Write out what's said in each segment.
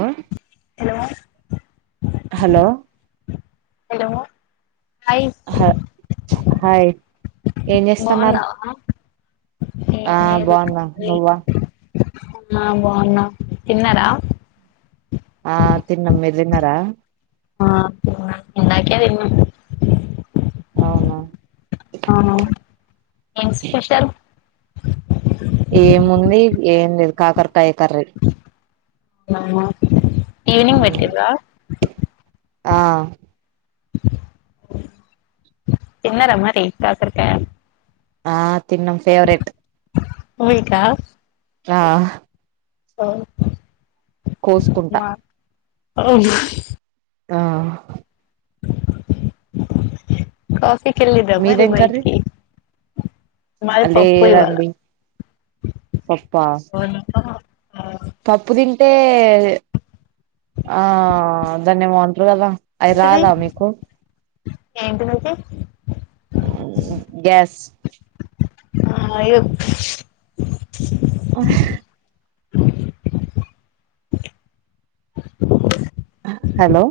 ఆ ఆ hello hi హ హాయ్ ఏం చేస్తున్నారు బాగున్నావా ఆ ఏం లేదు బాగున్నా ఖాళీ నువ్ ఆ బాగున్నా తిన్నారా ఆ తిన్నమ్ మీరు దిన్నారా ఆ ఇందాకే తిన్నం అవునా ఆ ఏం స్పెషల్ ఏముంది ఏం లేదు కాకరకాయ కర్రీ ఈవనింగ్ ఉమ్, పెట్టిండ్రా ఆ తిన్నారా మరి కాకరకాయ ఆ తిన్నం ఫేవరెట్ మౌనికా ఆ అఓ కోసుకుంటా అవును ఆ కాఫీకిెళ్ళదమ్రి మీదేం కర్రీ బయటికి మాది పప్పు ఇవాళ లేదండి పప్పా అవునా ఆ పప్పుదీం తింటే ఆ దాన్నేమోంటారు కదా అవి రాదా మీకు ఇంటిదాది గ్యాస్ ఆ ఇద అ హలో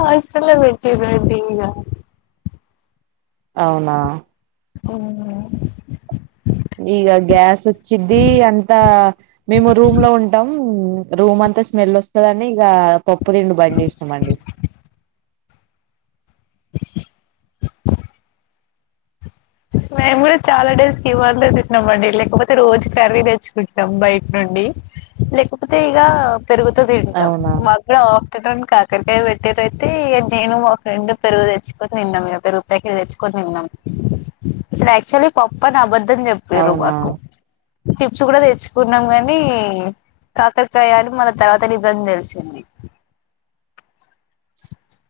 హస్టలో పెట్టినారు ఇగ అవునా ఓ ఇక గ్యాస్ వచ్చిది అంతా మేము రూమ్ లో ఉంటాం రూమ్ అంతా స్మెల్ వస్తుందని ఇక పప్పు తినుడు బంద్ చేస్తాంమండి మేము కూడా చాలా డేస్ కీమాన్ తింటన్నాంమండి లేకపోతే రోజు కర్రీ తెచ్చుకుంటున్నాం బయట నుండి లేకపోతే ఇక పెరుగుత తింటాం అవునా మా అక్కడ కాకరకాయ పెట్టేది అతే నేను మా ఫ్రెండ్ పెరుగు తెచ్చుకో నిన్న మీ పెరుగు ప్యాకెట్ తెచ్చుకో న్నాం అసలు యాక్చువల్లీ పాప్పని అబద్ద్దం చెప్పారు అవునా మాకు చిప్స్ కూడా తెచ్చుకున్నాం కానీ కాకరకాయ అని మన తర్వాత నిజం తెలిసింది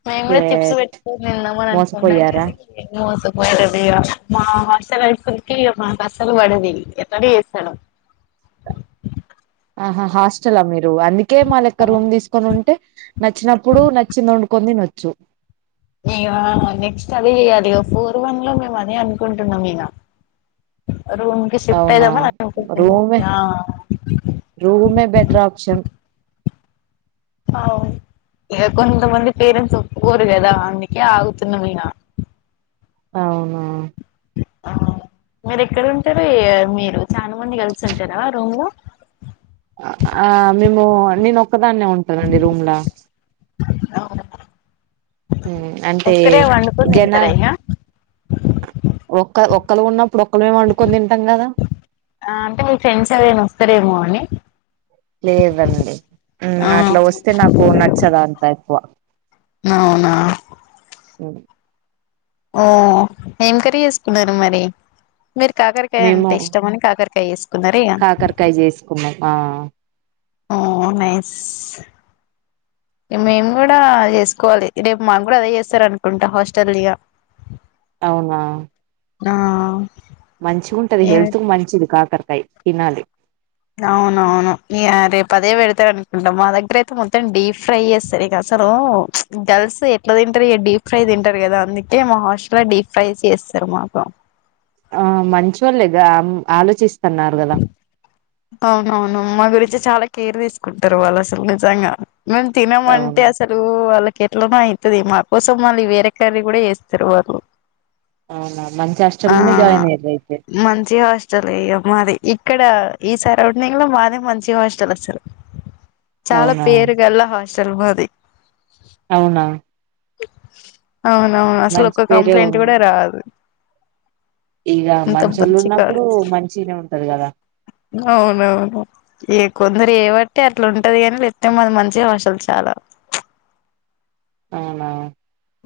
మేము కూడా చిప్స్ షేట్ పెట్ తిన్నాం అని అనుకున్నాం మోసపోయారా మోస వడది మా హసాల అయిపుకి మా బస్సలు పడది ఎట్డ చేస్తాడు ఆహా హాస్టెల్ అ మీరు అందుకే మళ్ళ ెక్క రూమ్ తీసుకొని ఉంటే నచ్చినప్పుడు నచ్చింది వండుకొంది నొచ్చు ఇ నెక్స్ట్ అదే చెయాలి ఫోర్ వన్ లో మేము అదే అనుకుంటున్నాం ఈన రూమ్ ిఫ్ట్ అవునా అయిదామ్మా రూమే రూమే బెటర్ ఆప్షన్ అవు ఇక కొంతమంది పేరెంట్స్ ఒప్పుకోరు కదా అందుకే ఆగుతున్న మీద అవునా అ మీరు ఎక్కడ ఉంటారు మీరు చాలా మంది కలిసి ఉంటారా రూమ్ లో ఆ మేము నేను ఒక్కదాన్నే ఉంటానండి రూమ్లా మ్మ్ అంటే ఒక్కరే వండుకొని గణ తింటారా ఇగ ఇప్పుడు ఒకలే వండుకొని తింటాం కదా ఆ అంటే మీ ఫ్రెండ్స్ ఎవరైనా వస్తారేమో అని లేదండి ఆ అట్లా వస్తే నాకు నచ్చదు అంత ఎక్కువ అవునా మ్మ్ ఓ ఏం కర్రీ చేసుకున్నారు మరి మీరు కాకరకాయ మేము అంటే ఇష్టమనికాకరకా కాకరకాయ చూసుకున్నావా హా అవునే మేము కూడా చేసుకోవాలి రేపు మాకు కూడా అదే చేస్తారు అనుకుంటా హాస్టల్ ఇగా అవునా ఆ మంచిగుంటది ఏ హేళ్తూ మంచిది కాకరకాయ తినాలి అవున అవును ఇగా రేపు అదే పెడతారు అనుకుంటా మా దగ్గర అయితే మొత్తం డీప్ ఫ్రై చేస్తారు ఇగా సా లో గర్ల్స్ ఎట్లా తింటారు డీప్ ఫ్రై తింటారు కదా అందుకే మా హాస్టల్ లో డీప్ ఫ్రై చేస్త సరే మాకు ఆ మంచోళ్లే గా ఆలోచిస్తున్నారు కదా అవునవును మా గురించి చాలా కేర్ తీసుకుంటారు వాళ్ళు అసలు నిజంగా మేము తినమంటే అవునా అసలు వాళ్ళ ఎట్లనో అయితది మా కోసం మళ్ళీ వేరే కర్రీ కూడా చేస్తారు వాళ్ళు అవునా మంచి హ హాస్టల్లోనే జాయిన్ అయ్యిర్రు అయితే మంచి హాస్టల్ లే ఇగా మాది ఇ ఇక్కడ ఈ సరౌండింగ్ లో మాదే మంచి హాస్టల్ అసలు చాలా అవునా పేరు గల్లా హాస్టల్ మాది అవునా అవునవును అసలు మంచి ఒక కంప్లైంట్ కూడా రాదు ఇక అంత మంచిోళ్ళు మంచి ఉన్నప్పుడు కాలేజ్ మంచినే ఉంటది కదా అవునవును ఏ కొంద ేబట్టి అట్లా ఉంటది కాని లేకపోతే మాది మంచి హాస్టల్ చాలా అవునా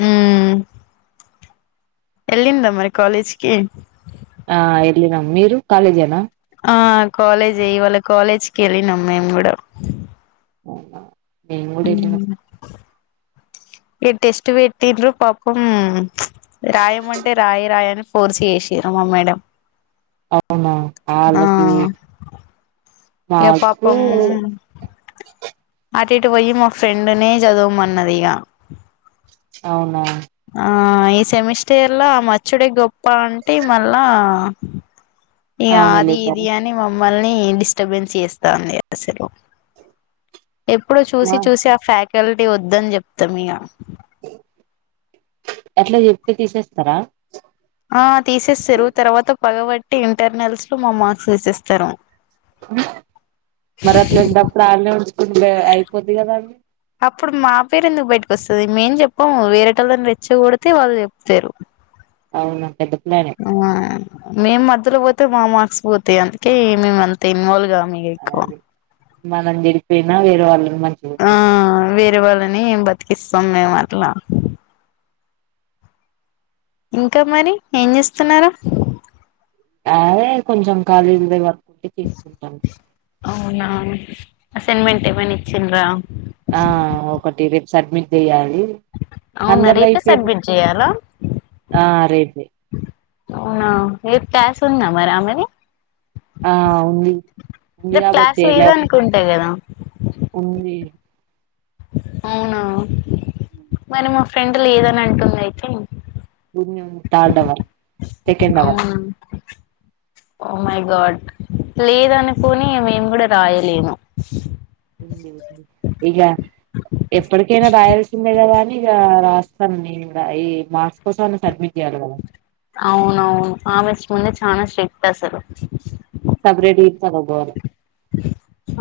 ఉమ్మ్ వెళ్ళిందా మరి కాలేజీకి ఆ ఎల్లిందండి మీరు కాలేజ్ ఏనా ఆ కాలేజే ఇవాళ కాలేజ్ కి వెళ్లినం మేము కూడా అవునా మేము కూడా హ వెళ్ళినాం ఇ టెస్ట్ పెట్టిన్రు పాపం రాయం అంటే రాయి రాయ అని ఫర్స్ చేసిరు మా మేడం అవునా ఆ మిస్కి ఇగ నాకు పాపం అటు ఇటు పోయి మా ఫ్రెండ్నే చదవమన్నదిగా అవునా ఆ ఈ సెమిస్టయర్ లా అమ్మే మచ్చడే గొప్ప అంటే మళ్ళా ఇగా అది అవునులే ఇది గాని అన్ని పం మమల్ని డిస్టర్బెన్స్ చేస్తాంది అసలు ఎప్పుడు మా చూసి చూసి ఆ ఫ్యాకల్టీ వద్దని చెప్ తం ఇగా అట్లా చెప్తే తీసేస్తారా ఆ తీసేస్తారు తర్వాత పగబట్టి ఇంటర్నల్స్ లో మా మార్క్స్ తీసేస్తారు మరి అట్లాంటప్పుడు ఆళ్ళనే ఉంచుకుంటే అయిపోది కదా అండి అప్పుడు మా పేరు ఎందుకు బయటకు వస్తుంది మేం ఎం చెప్పాము వేరే టోలని రెచ్చగొడితే వాళ్ళు చెప్తారు అవునా పెద్ ఆ మేమ్ మధ్యలో పోతే మా మార్క్స్ పోతాయ్ అందుకే మేము అంత ఇన్వాల్వ్ గామ్ మీకు ఎక్కువ అది మనం చెడిపోయినా వేరే వాళ్ళు ఆ వేరే వాళ్ళని బతికిస్తాం మేము అట్ల ఇంకా మరి ఏం చేస్తున్నారు అదే కొంచెం కాలీల్లేవా అవునా అసైన్మెంట్ ఏమైనా ఇచ్చిన్రా ఆ ఒకటి రేపు సబ్మిట్ చెయ్యాలి అవునా రేపే అందరిదయిపోయింది సబ్మిట్ చేయాలా ఆ రే అవునా రేప్ ట్యేస్ ఉంద మరి ఆమెని ఆ ఉంది ఉంది క్లాస్ కాబట్టే లేప్ లేదనుకుంటా కదా ఉంది అవునా మరి మా ఫ్రెండ్లు లేదని అంటుంది అయితే థర్డ్ అవర్ సెకండ్ అవర్ అవునా ఓ మై గాడ్ లేదనుకొని మేము గూడా రాయలేను ఇగ ఎప్పటికైనా రాయాల్సిందే కదా అని ఇగ రా ఇస్తాను అండి ఈ మార్స్ కోసం సబ్మిట్ చేయాలి కదా అవునవును ఆమె ముందే చనా స్ట్రిక్ట్ అస్సలు సపరేట్ గా చదువుకోవాలి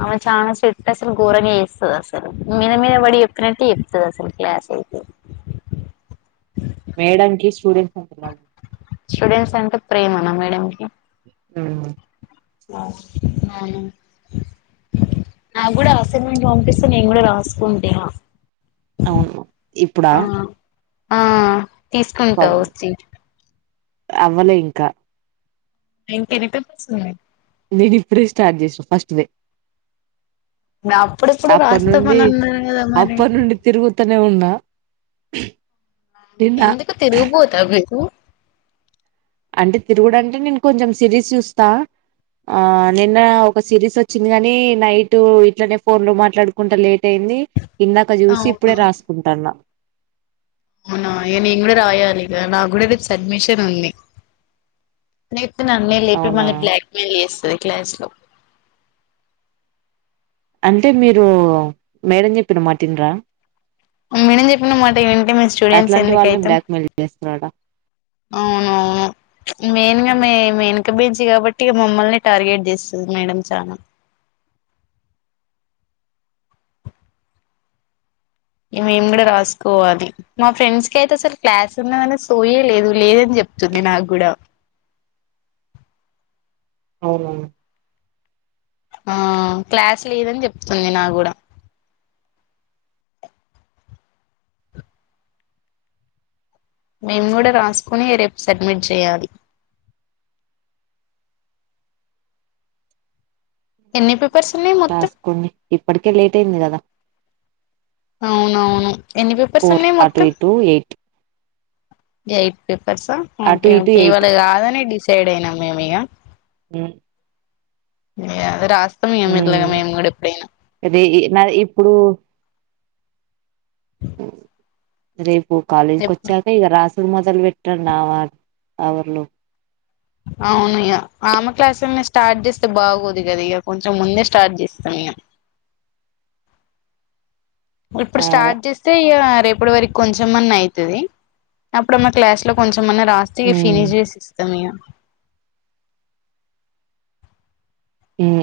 ఆమె చానా స్ట్రిక్ అసలు ఘోరంగా ఎస్తది అసలు మీద మీద పడి చెప్తునట్టె చెప్పు సరే అసలు క్లాస్ అయితే మేడం కి స్టూడెంట్స్ అంటున్నావ్ స్టూడెంట్స్ అంటే ప్రేమ నా మేడం కి హ్మ్ లాస్ట్ మేడం నాక్ గూడా అసైన్మెంట్ పంపిస్తే నేను గూడా రాస్కుంటేనా అవును ఇప్పుడా ఆ తీస్కుంటా పాపం వచ్చి అవ్వలే ఇంకా ఇంక ఎన్ని పేపర్సున్నాయి నేను ఇప్పుడే స్టార్ట్ జేసా ఫస్ట్ ది అప్పుడెప్పుడు అప్ప నుండి రాస్తామని అన్నారు కదా మరి అప్ప నుండి తిరుగుతనే ఉన్నా నిన్న ఎందుకు తిరుగుబోతా మీకు అంటే తిరుగుడు అంటే నేను కొంచెం సిరీస్ చూస్తా ఆ నిన్న ఒక సిరీస్ వచ్చింది గాని నైట్ ఇట్లనే ఫోన్ లో మాట్లాడుకుంట లేట్ అయి ఇది ఇందాక చూసి అవును ఇప్పుడే రాసుకుంటాన్న అవునా ఇగ నేను కూడా రాయాలి ఇగ నా కూడా రేప్ సబ్మిషన్ ఉంది నన్నే లేపి అవునా మనకి బ్లాక్ మెయిల్ చేస్తది క్లాస్ లో అంటే మీరు మేడం చెప్పిన మాట్ఇనరా మేడం చెప్పినమాట ఇంటే మేమ్ స్టూడెంట్స్ అట్లాంటి వాళ్ళని ఎందుకైతం బ్లాక్ మెయిల్ చేస్తున్నాడా అవునువును మెయిన్గా మే మెయిన్ క్క బెంచి కాబట్టి మమ్మల్ని టార్గెట్ చేస్తుంది మేడం చానా ఇగ మేము కూడా రాస్కోవాలి మా ఫ్రెండ్స్ కైతే అసలు క్లాస్ ఉన్నదనే సోయె లేదు లేదని చెప్ వత్తుంది నాకు గూడా అవునా ఆ క్లాస్ లేదని చెప్తుంది నా గూడా మేము గూడా రాస్కుని రేపు సడ్మిట్ చేయాలి ఎన్ని ఫిప్ రాస్కోండి ఇప్పటికే లేట్ అయింది కదా అవునవును ఎన్ని పేపర్స్ ఫోర్ ఉన్నాయి అటు మొత్తం ఇటు ఎయిట్ ఎయిట్ పేపర్సా అటు ఓకే ఇటు ఓకే ఎయిట్ ఇవాళ గాదని డిసైడ్ అయినాం మేము ఇగ హ్మ్ ఏంది రా హ్మ్ ఇది నా ఇప్పుడు రేపు కాలేజీకి ఎప్పుడు వచ్చాక ఇక రాసి ఇపుడు మొదలు పెట్టండివా కబుర్లు అవునిగ ఆమె క్లాసుల్ని స్టార్ట్ చేస్తే బాగోదు కదా ఇగ కొంచెం ముందే స్టార్ట్ చేస్తాం ఇక ఇప్పుడు ఆ అదే స్టార్ట్ జేస్తే ఇగ రేపటి వరకు కొంచెం అన్నా అయితది. అప్పుడు మా క్లాస్ లో కొంచెం ఏమన్నా రాస్తే ఉమ్ ఫినిష్ చేసి ఇస్తాం ఇగ హ్మ్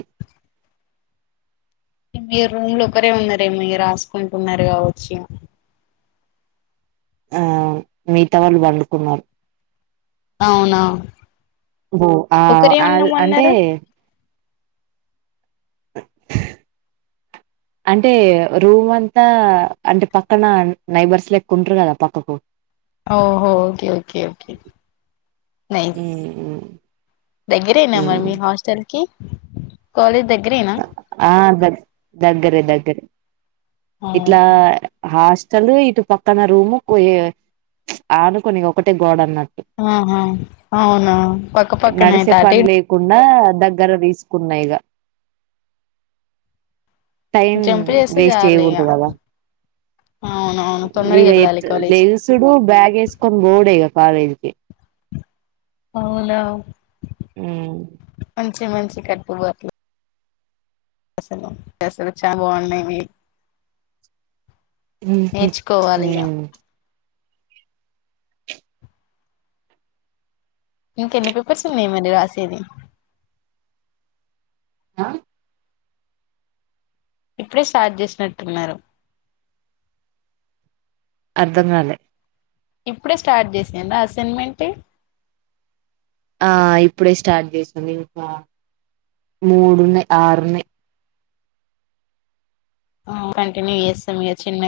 మీరు రూమ్ లో ఒకరే ఉన్నారేమో మీరు రాసుకుంటున్నారు గావచ్చు ఏమో ఆ మిగతా వాళ్ళు పండుకున్నారు అవునా ఓ ఆ ఒకరే ఆళ్ అంటే ఉన్నామన్నారు అంటే రూమ్ అంతా అంటే పక్కన నైబర్స్ లెక్క ఉంట్రు కదా పక్కకు ఓహో ఓకే ఓకే ఓకే నైస్ ఉమ్ దగ్గరేనా మరి మీ హాస్టల్ కి కాలేజ్ దగ్ ఆ దగ్ దగ్గరే దగ్గరే ఆహా ఇట్లా హాస్ చందు ఇటు పక్కన రూమ్ కి పోయిఆను కొని ఒకటే గోడ అన్నట్ ఆహా అవునా పక్క పక్కనయితాటే బా దగ్గర తీసుకున్నా యిగ టైం జంప్ చేస్తే వేస్ట్ చాలు ఇగ చేయకూడదుకదా అవునవును తొందరగా ఇగ వెళ్ళాలి ఎత్ కాలేజ్ కి లెగుసుడు బ్యాగ్ వేస్కొని పోవుడేగా కాలేజ్కి అవునా హ్మ్ మంచి మంచి కట్టుబాట్లు అసలు అసలు చాలా బావున్నాయి మీవి నేర్చుకోవాలిగ ఉమ్ ఇంక ఎన్ని పేపర్స్ ఉన్నాయి మరి రాసేది ఆ ఇప్పుడే స్టార్ట్ చేసినట్టున్నారు అర్ధంగాలే ఇప్పుడే స్టార్ట్ చేసిందా అసైన్మెంట్ ఆ ఇప్పుడే స్టార్ట్ చేసింది ఇంకా మూడున్నయ్ ఆరున్నయ్ ఆ కంటిన్యూ చేస్తాం మీ చిన్నగా